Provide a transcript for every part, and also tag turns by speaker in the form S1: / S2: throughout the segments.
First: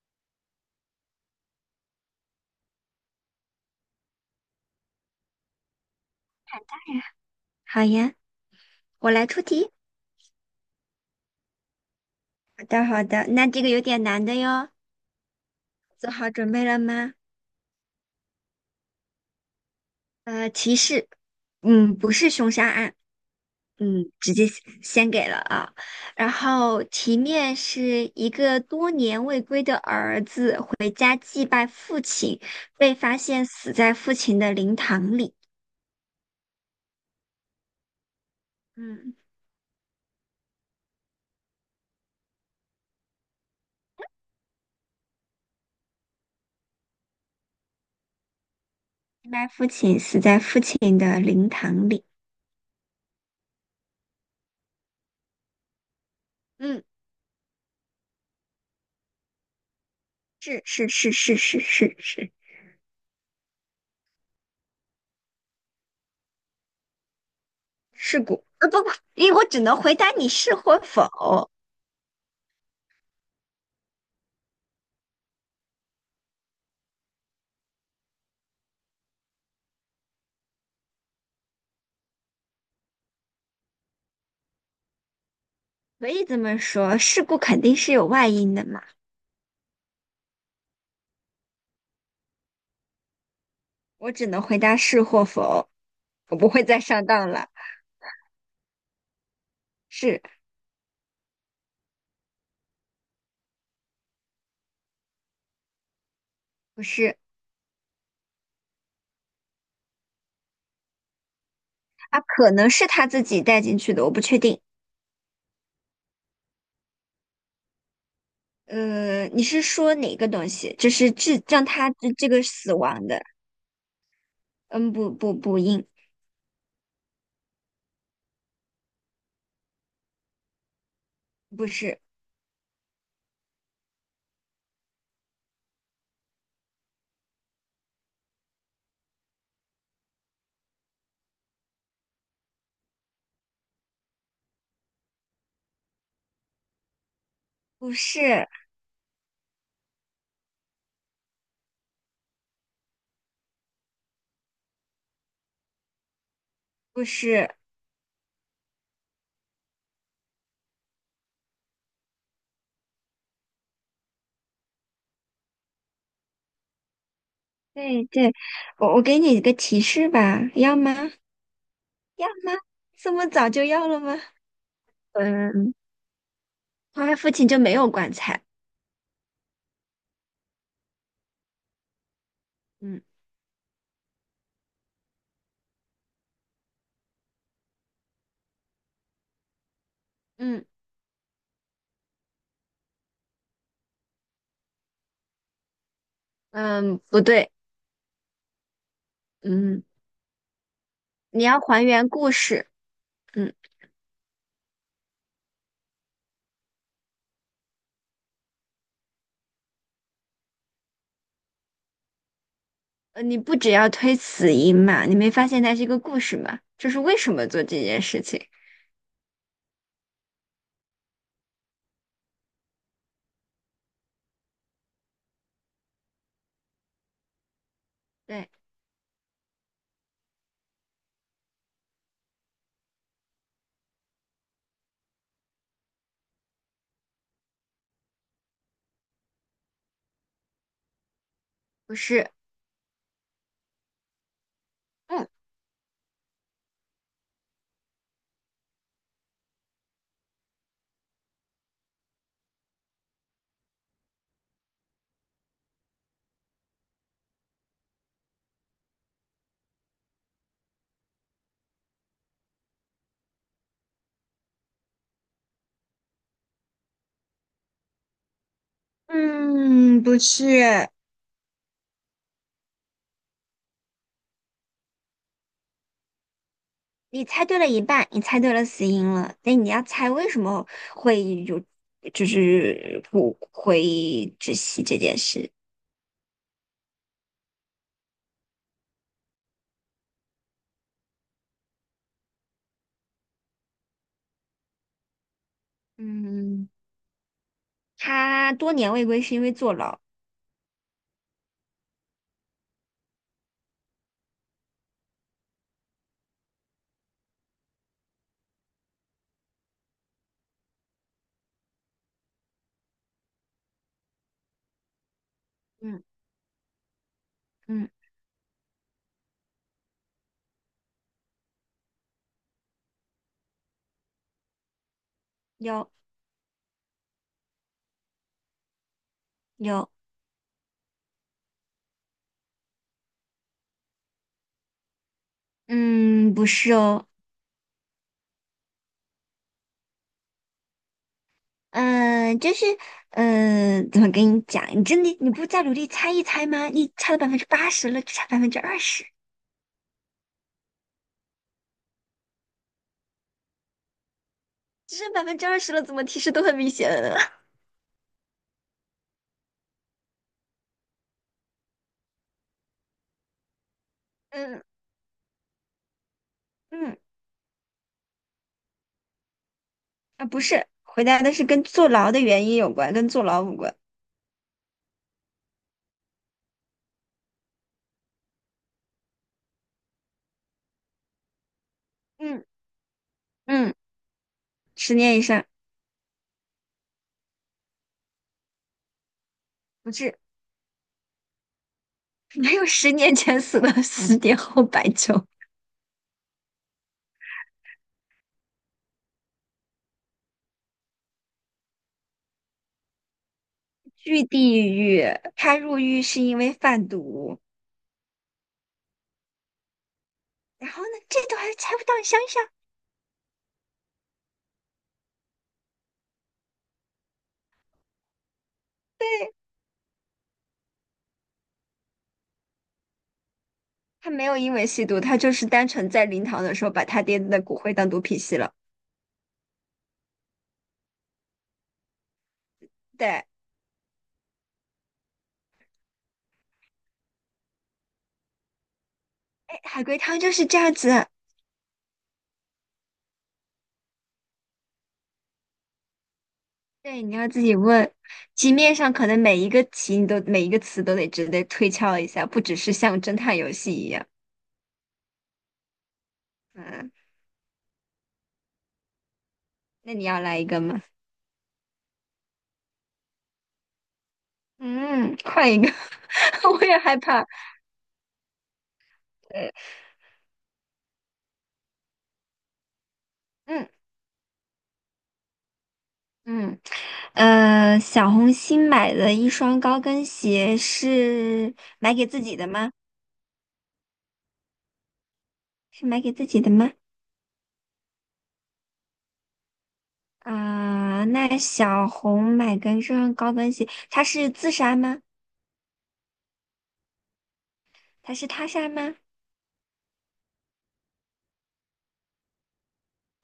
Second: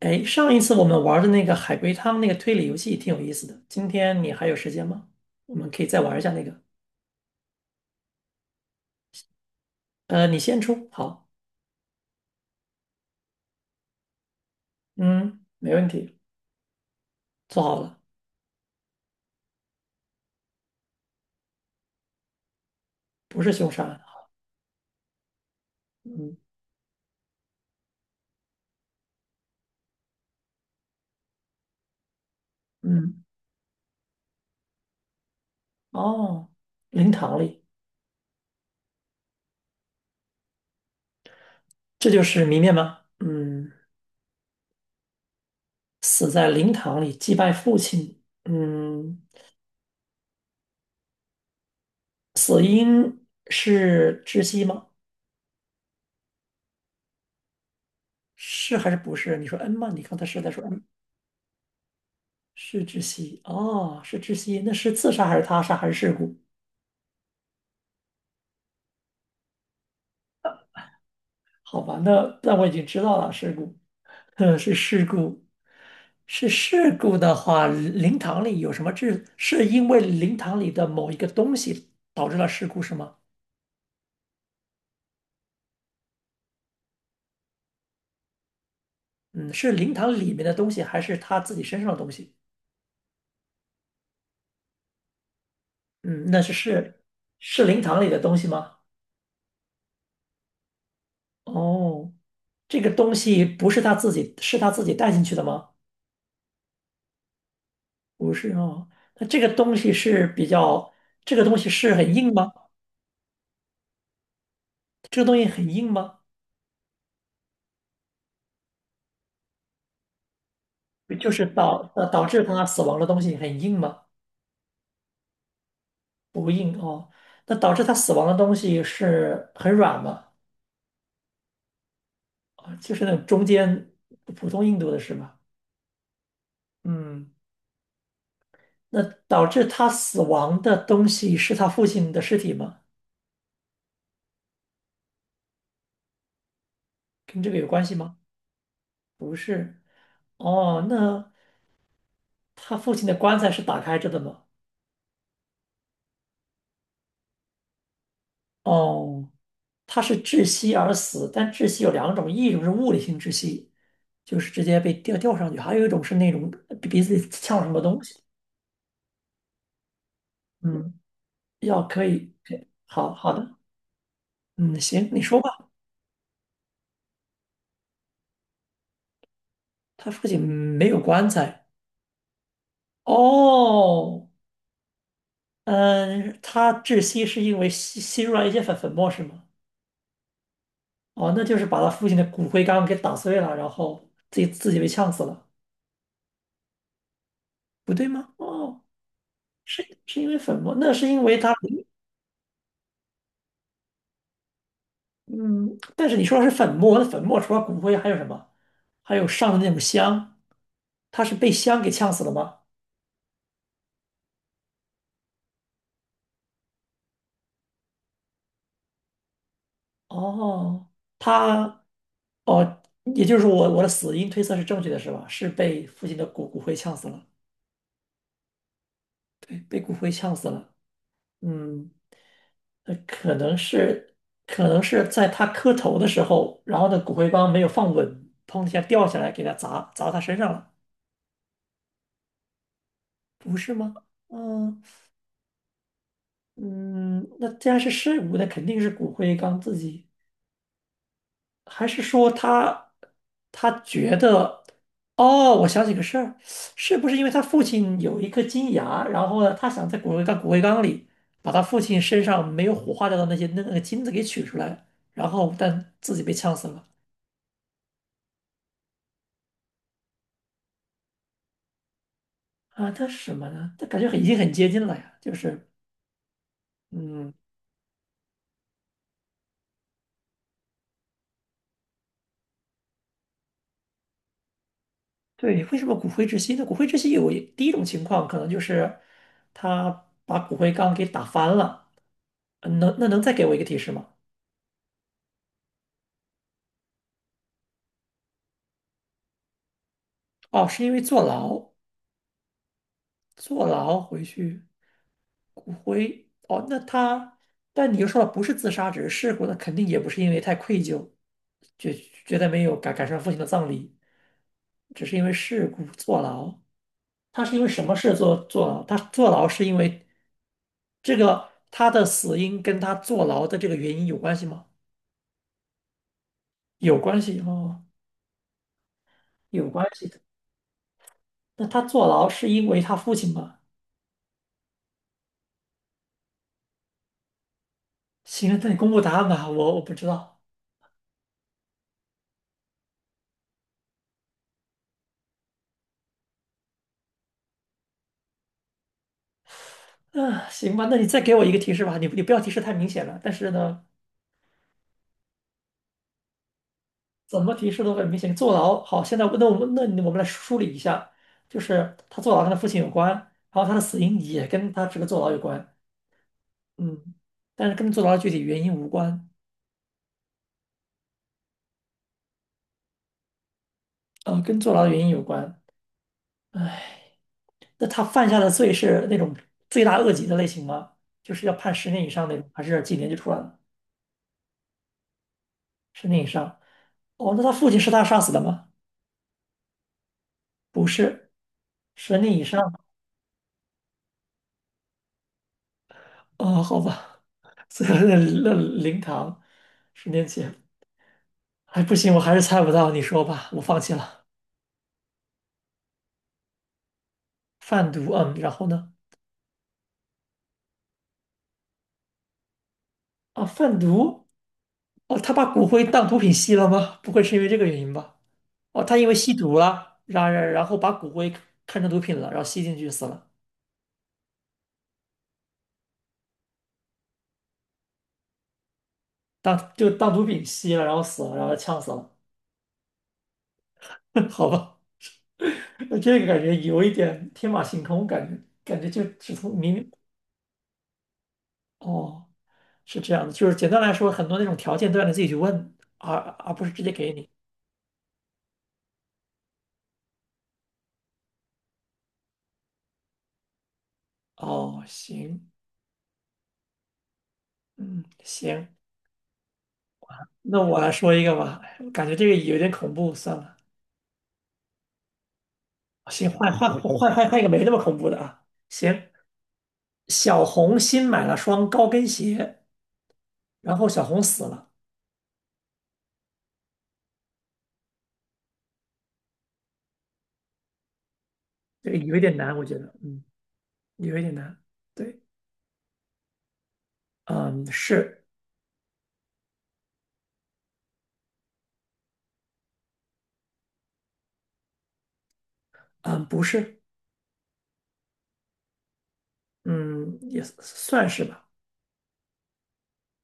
S1: 哎，上一次我们玩的那个海龟汤那个推理游戏挺有意思的，今天你还有时间吗？我们可以再玩一下那个。
S2: 好呀，我来出题。
S1: 你先出，好，
S2: 好的，好的，那这个有点难的哟，
S1: 嗯，没问
S2: 做
S1: 题，
S2: 好准备了吗？
S1: 做好了，
S2: 呃，提示，嗯，不是凶杀案，
S1: 不是凶杀案，
S2: 嗯，直接先给了啊。然
S1: 嗯
S2: 后题面是一个多年未归的儿子回家祭拜父亲，被发
S1: 嗯，
S2: 现死在父亲的灵堂里。
S1: 哦，灵堂里，
S2: 嗯，
S1: 这就是谜面吗？嗯，死在灵堂里祭拜父亲，嗯，
S2: 祭拜父亲，死在父亲的灵堂里。
S1: 死因是窒息吗？
S2: 嗯，
S1: 是还是不是？你说嗯吗？你刚才是在
S2: 是
S1: 说嗯，
S2: 是是是是是是。
S1: 是窒息，哦，是窒息，那是自杀还是他杀还是事故？
S2: 事故，不，因为我只能回答你是或否，
S1: 好吧，那我已经知道了，事故，是事故，是事故的话，灵堂里有什么致？是因为灵堂里的某一个东西导致了事故是吗？
S2: 可以这么说，事故肯定是有外因的嘛，
S1: 嗯，是灵堂里面的东西，还是他自己身上的东西？
S2: 我只能回答是或否，
S1: 嗯，
S2: 我
S1: 那
S2: 不
S1: 是
S2: 会再
S1: 是
S2: 上当了，
S1: 是灵堂里的东西吗？
S2: 是
S1: 哦，这个东西不是他自己，是他自己带进去的吗？
S2: 不是？
S1: 不是哦，那这个东西是比较，这个东西是很
S2: 啊，
S1: 硬
S2: 可
S1: 吗？
S2: 能是他自己带进去的，我不确定。
S1: 这个东西很硬吗？
S2: 你是说哪个东西？就是
S1: 就
S2: 致
S1: 是
S2: 让
S1: 导
S2: 他
S1: 呃
S2: 这
S1: 导
S2: 这
S1: 致
S2: 个
S1: 他
S2: 死
S1: 死亡的
S2: 亡
S1: 东
S2: 的？
S1: 西很硬吗？
S2: 嗯，不，
S1: 不硬哦。那导致他死亡的东西是很软吗？
S2: 不是，
S1: 啊，就是那种中间普通硬度的是吗？嗯，那导致他死亡的东西是他父亲的尸体吗？跟这个有关
S2: 不
S1: 系吗？
S2: 是，
S1: 不是。哦，那他父亲的棺材是打开着的吗？
S2: 不是。
S1: 哦，他是窒息而死，但窒息有两种，一种是物理性窒息，就是直接被吊上去；还有一种是那种鼻子里呛了什么东
S2: 对
S1: 西。
S2: 对，我给你一个提示吧，要吗？
S1: 嗯，
S2: 要
S1: 要可以，
S2: 吗？
S1: 可以
S2: 这
S1: 好
S2: 么
S1: 好
S2: 早
S1: 的，
S2: 就要了吗？
S1: 嗯，行，你说吧。
S2: 嗯，他父亲就没有棺材。
S1: 他父亲没有棺材。
S2: 嗯。
S1: 哦，嗯，他窒息是因为吸入了一些粉末是吗？
S2: 嗯。
S1: 哦，那就是把他父亲的骨灰缸给打碎了，然后自己被呛死了，
S2: 嗯，不对。
S1: 不对吗？哦，是
S2: 嗯，
S1: 是因为粉末，那是因为
S2: 你
S1: 他。
S2: 要还原故事，嗯。
S1: 嗯，但是你说的是粉末，那粉末除了骨灰还有什么？还有上的那种香，他是被香给呛死了吗？
S2: 你不只要推死因嘛，你没发现它是一个故事吗？就是为什么做这件事情？
S1: 哦，他，哦，也就是说我的死因推测是正确的，是吧？是被父亲的骨灰呛死了，
S2: 对，
S1: 对，被骨灰呛死了。嗯，呃可能是可能是在他磕头的时候，然后呢骨灰缸没有放稳，砰一下掉下来给他砸他身上了，
S2: 不是，
S1: 不是吗？嗯。
S2: 嗯。
S1: 嗯，那既然是尸骨，那肯定是骨灰缸自己，还是说他觉得，哦，我想起个事儿，是不是因为他父亲有一颗金牙，然后呢，他想在骨灰缸里把他父亲身上没有火化掉的那些那个金子给取出来，然后但自己被呛死了
S2: 嗯，不是。
S1: 啊？那是什么呢？他感觉已经很接近了呀，就是
S2: 你
S1: 嗯，
S2: 猜对了一半，你猜对了死因了，那你要猜为什么会有，就是不会窒息这件事。
S1: 对，为什么骨灰之息呢？骨灰之息有第一种情况，可能就是他把骨灰缸给打翻了。能再给我一个提示吗？
S2: 嗯，他多年未归是因为坐牢。
S1: 哦，是因为坐牢，坐牢回去骨灰。哦，那他，但你又说了不是自杀，只是事故，那肯定也不是因为太愧疚，觉觉得没有赶上父亲的葬礼，只是因为事故
S2: 嗯。
S1: 坐牢。他是因为什
S2: 嗯，
S1: 么事坐牢？他坐牢是因为这个他的死因跟他坐牢的这个原因有关系吗？
S2: 有。
S1: 有关系哦，有关
S2: 有。
S1: 系的。那他坐牢是因为他父亲吗？
S2: 嗯，不是哦。
S1: 行，那你公布答案吧，我不知道。
S2: 嗯，就是，嗯，怎么跟你讲？你真的你不再努力猜一猜吗？你猜了80%了，就差百分之二十，
S1: 嗯，行吧，那你再给我一个提示吧，你不要提示太明显了，但是呢，
S2: 只剩百分之二十了，怎么提示都很明显了。
S1: 怎 么提示都很明显。坐牢，好，现在那我们来梳理一下，就是他坐牢跟他父亲有关，然后他的死因也
S2: 嗯。
S1: 跟他这个坐牢有关，
S2: 嗯，
S1: 嗯，但是跟坐牢的具体原因无关，
S2: 啊，不是，回答的是跟坐牢的原因有关，跟坐牢无关。
S1: 跟坐牢的原因有关。哎，那他犯下的罪是那种罪大恶极的类型吗？就是要判十年以上那
S2: 嗯。
S1: 种，还是几年就出来了？
S2: 嗯，10年以上。
S1: 十年以上。哦，那他父亲是他杀死的吗？
S2: 不是，
S1: 不是，十年以
S2: 没
S1: 上
S2: 有，10年前死了，10年后白酒。
S1: 哦，好吧，所以那灵堂，10年前，哎，不行，我还是猜不到，你说吧，我放弃了。
S2: 去地狱，他入狱是因为贩毒。
S1: 贩毒，嗯，然后呢？
S2: 然后呢，这都还猜不到，你想一想。
S1: 啊，贩毒，哦，他把骨灰当毒品吸了吗？不会是因为这个原因吧？哦，他因为吸毒了，然后把骨灰看成毒品了，然后吸进去死了，
S2: 他没有因为吸毒，他就是单纯在灵堂的时候把他爹的骨灰当毒品吸了。
S1: 当就当毒品吸了，然后死了，然后呛死了，
S2: 对，哎，
S1: 好吧。那这个感觉有一点天马行空，感觉就只从明
S2: 海
S1: 明
S2: 龟汤就是这样子。
S1: 哦，是这样的，就是简单来说，很多那种条件都让你自己去问，而不是直接
S2: 对，
S1: 给
S2: 你要
S1: 你。
S2: 自己问，题面上可能每一个题你都每一个词都得值得推敲一下，不只是像侦探游戏一样。
S1: 哦，行，嗯，行，
S2: 那你要来一
S1: 那
S2: 个
S1: 我
S2: 吗？
S1: 来说一个吧，我感觉这个有点恐怖，算了，
S2: 嗯，换一个，
S1: 哦行，换
S2: 我也
S1: 换
S2: 害
S1: 换
S2: 怕。
S1: 换换一个没那么恐怖的啊。行，
S2: 对。
S1: 小红新买了双高跟鞋，
S2: 嗯
S1: 然后小红死了，
S2: 嗯。小红新买的一双高跟鞋是
S1: 这
S2: 买
S1: 个
S2: 给
S1: 有一
S2: 自
S1: 点
S2: 己的
S1: 难，我
S2: 吗？
S1: 觉得，嗯，有一点难。对，
S2: 是买给自己的吗？
S1: 嗯，是，
S2: 啊，那小红买跟这双高跟鞋，她是自杀吗？
S1: 嗯，不是，
S2: 她是他杀吗？
S1: 嗯，也算是吧，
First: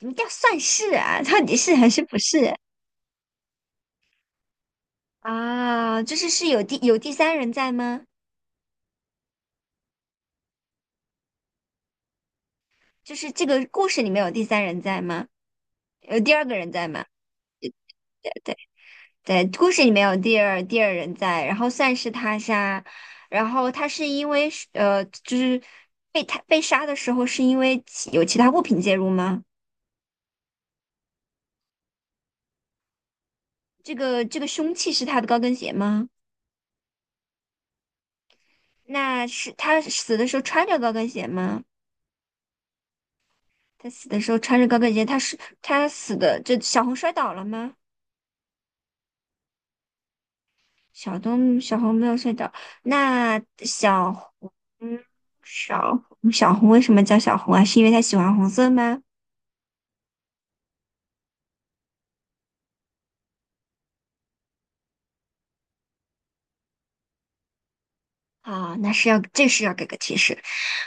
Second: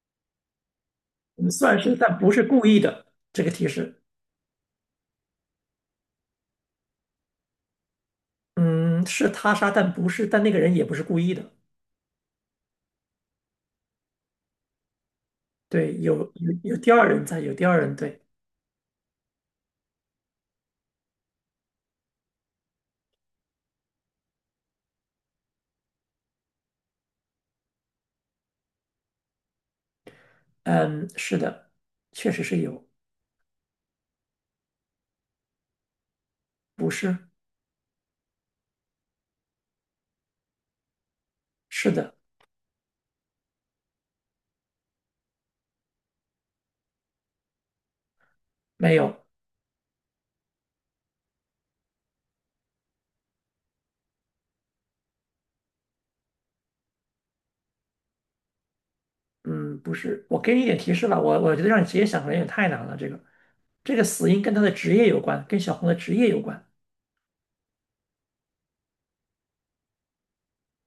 S2: 什么叫算是啊，到
S1: 嗯
S2: 底是
S1: 算
S2: 还
S1: 是，
S2: 是不
S1: 但不是
S2: 是
S1: 故意的，这个提示。
S2: 啊？就是是有第三人在吗？
S1: 嗯，是他杀，但不是，但那个人也不是故意的。
S2: 就是这个故事里面有第三人在吗？
S1: 对，有
S2: 有第二
S1: 有
S2: 个人
S1: 有
S2: 在
S1: 第
S2: 吗？
S1: 二人在，有第二人。对，
S2: 对。对，故事里面有第二人在，然后算是他杀，然后他是因为是，就是被他被杀的时候是因为有其他物品介入吗？
S1: 嗯，是的，确实是有，
S2: 这个凶器是他的高跟鞋吗？
S1: 不是，
S2: 那是他死的时候穿着高跟鞋吗？
S1: 是的，
S2: 他死的时候穿着高跟鞋，他是他死的，这小红摔倒了吗？
S1: 没有，
S2: 小红没有摔倒，那红小小红为什么叫小红啊？是因为她喜欢红色吗？
S1: 嗯，不是。我给你一点提示吧，我觉得让你直接想可能有点太难了。这个死因跟他的职业有关，跟小红的职业有关。
S2: 啊，那是要这是要给个提示。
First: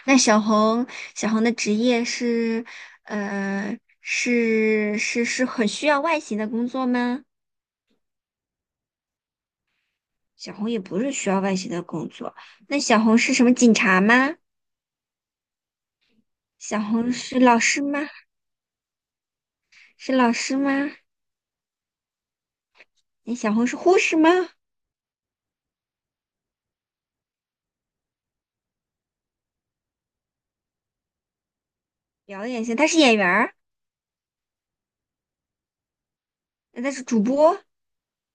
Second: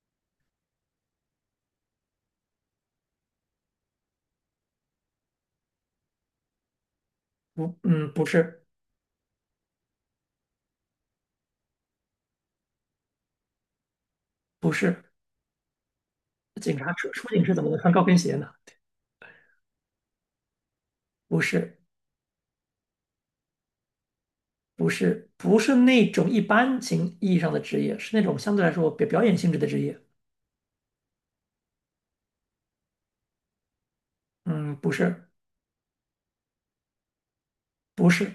S2: 那小红的职业是呃是很需要外形的工作吗？
S1: 不，嗯，不是，
S2: 小红也不是需要外形的工作。那小红是什么警察吗？
S1: 不是，警
S2: 小
S1: 察出
S2: 红
S1: 出
S2: 是
S1: 警是
S2: 老
S1: 怎么能
S2: 师
S1: 穿
S2: 吗？
S1: 高跟鞋呢？
S2: 是老师吗？
S1: 不是，
S2: 那小红是护士吗？
S1: 不是，不是那种一般情意义上的职业，是那种相对来说表演性质的职业。
S2: 表演型，她是演员儿，
S1: 嗯，不是。
S2: 那她是主播，
S1: 不是，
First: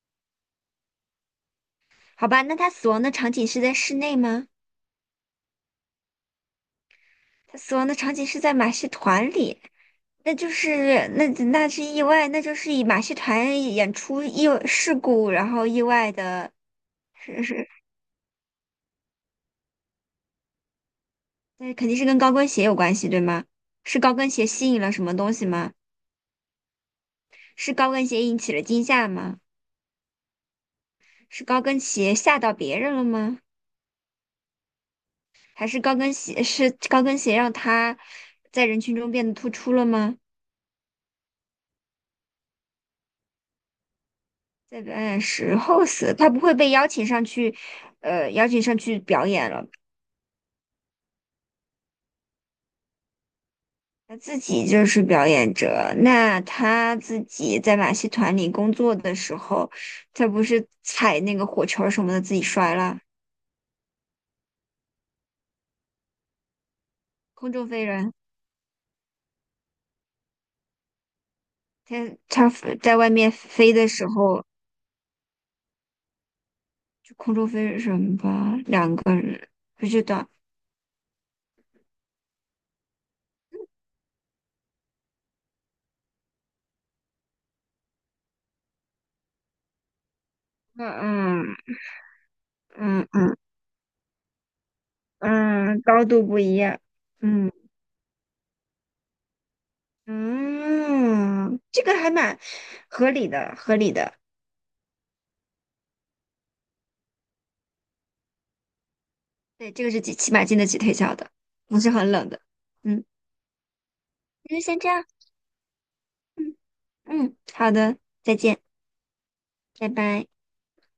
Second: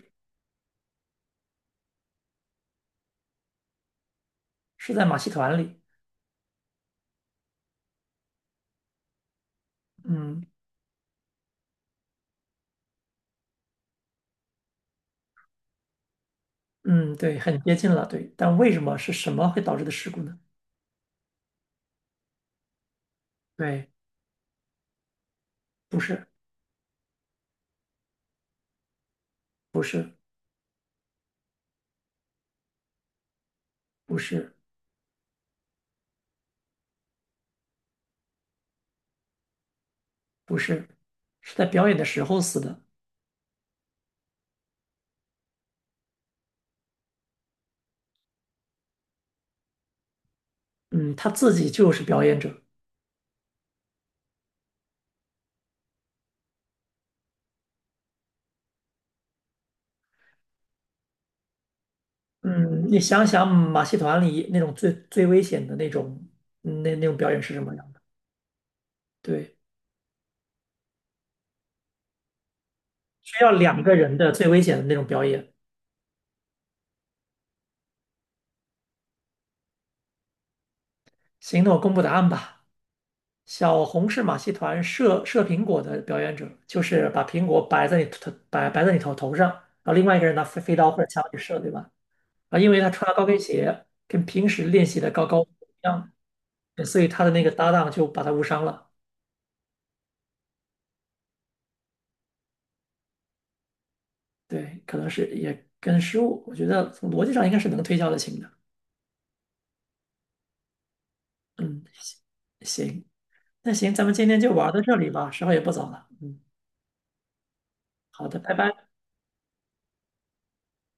S2: 好吧？那她死亡的场景是在室内吗？
S1: 是在马戏团里。
S2: 她死亡的场景是在马戏团里，那
S1: 嗯
S2: 就是那那是意外，那就是以马戏团演出意外事故，然后意外的，
S1: 嗯，对，
S2: 是
S1: 很
S2: 是，
S1: 接近了，对。但为什么是什么会导致的事故呢？
S2: 那肯定是跟高跟鞋有关系，对吗？
S1: 对，
S2: 是高跟鞋吸引了什么东西吗？
S1: 不是，
S2: 是高跟鞋引起了惊吓吗？
S1: 不是，
S2: 是高跟鞋吓到别人了吗？
S1: 不是，
S2: 还是高跟鞋是高跟鞋让他在人群中变得突出了吗？
S1: 不是，是在表演的时候死的。
S2: 在表演时候死，他不会被邀请上去，呃，邀请上去表演了。
S1: 嗯，他自己就是表演者。
S2: 他自己就是表演者，那他自己在马戏团里工作的时候，他不是踩那个火球什么的自己摔
S1: 嗯，你
S2: 了，
S1: 想想马戏团里那种最危险的那种，那种表演
S2: 空
S1: 是什
S2: 中
S1: 么
S2: 飞
S1: 样？
S2: 人。
S1: 对，
S2: 他他在外面
S1: 需要
S2: 飞
S1: 两
S2: 的
S1: 个
S2: 时
S1: 人的
S2: 候，
S1: 最危险的那种表演。
S2: 就空中飞人吧，两个人不知道。
S1: 行，那我公布答案吧。小红是马戏团射苹果的表演者，就是把苹果摆在你头上，然后另外一个人拿飞飞
S2: 嗯。
S1: 刀或者枪去
S2: 嗯。
S1: 射，对吧？啊，因为他
S2: 嗯。
S1: 穿了高
S2: 嗯。
S1: 跟鞋，跟平时练习的高不一
S2: 嗯，高
S1: 样，
S2: 度不一样。
S1: 对所以他的那
S2: 嗯。
S1: 个搭档就把他误伤了。
S2: 嗯，这个还蛮合理的，合理的。
S1: 对，可能是也跟失误，我觉得从逻辑上应该是能推敲得清的。
S2: 对，这个是几起码经得起推敲的，不
S1: 嗯，
S2: 是很冷的。
S1: 行，
S2: 嗯，
S1: 那行，咱们今天就
S2: 那就
S1: 玩
S2: 先
S1: 到
S2: 这
S1: 这
S2: 样。
S1: 里吧，时候也不早了。嗯，
S2: 嗯。嗯，好的，
S1: 好
S2: 再
S1: 的，拜
S2: 见，
S1: 拜。
S2: 拜拜。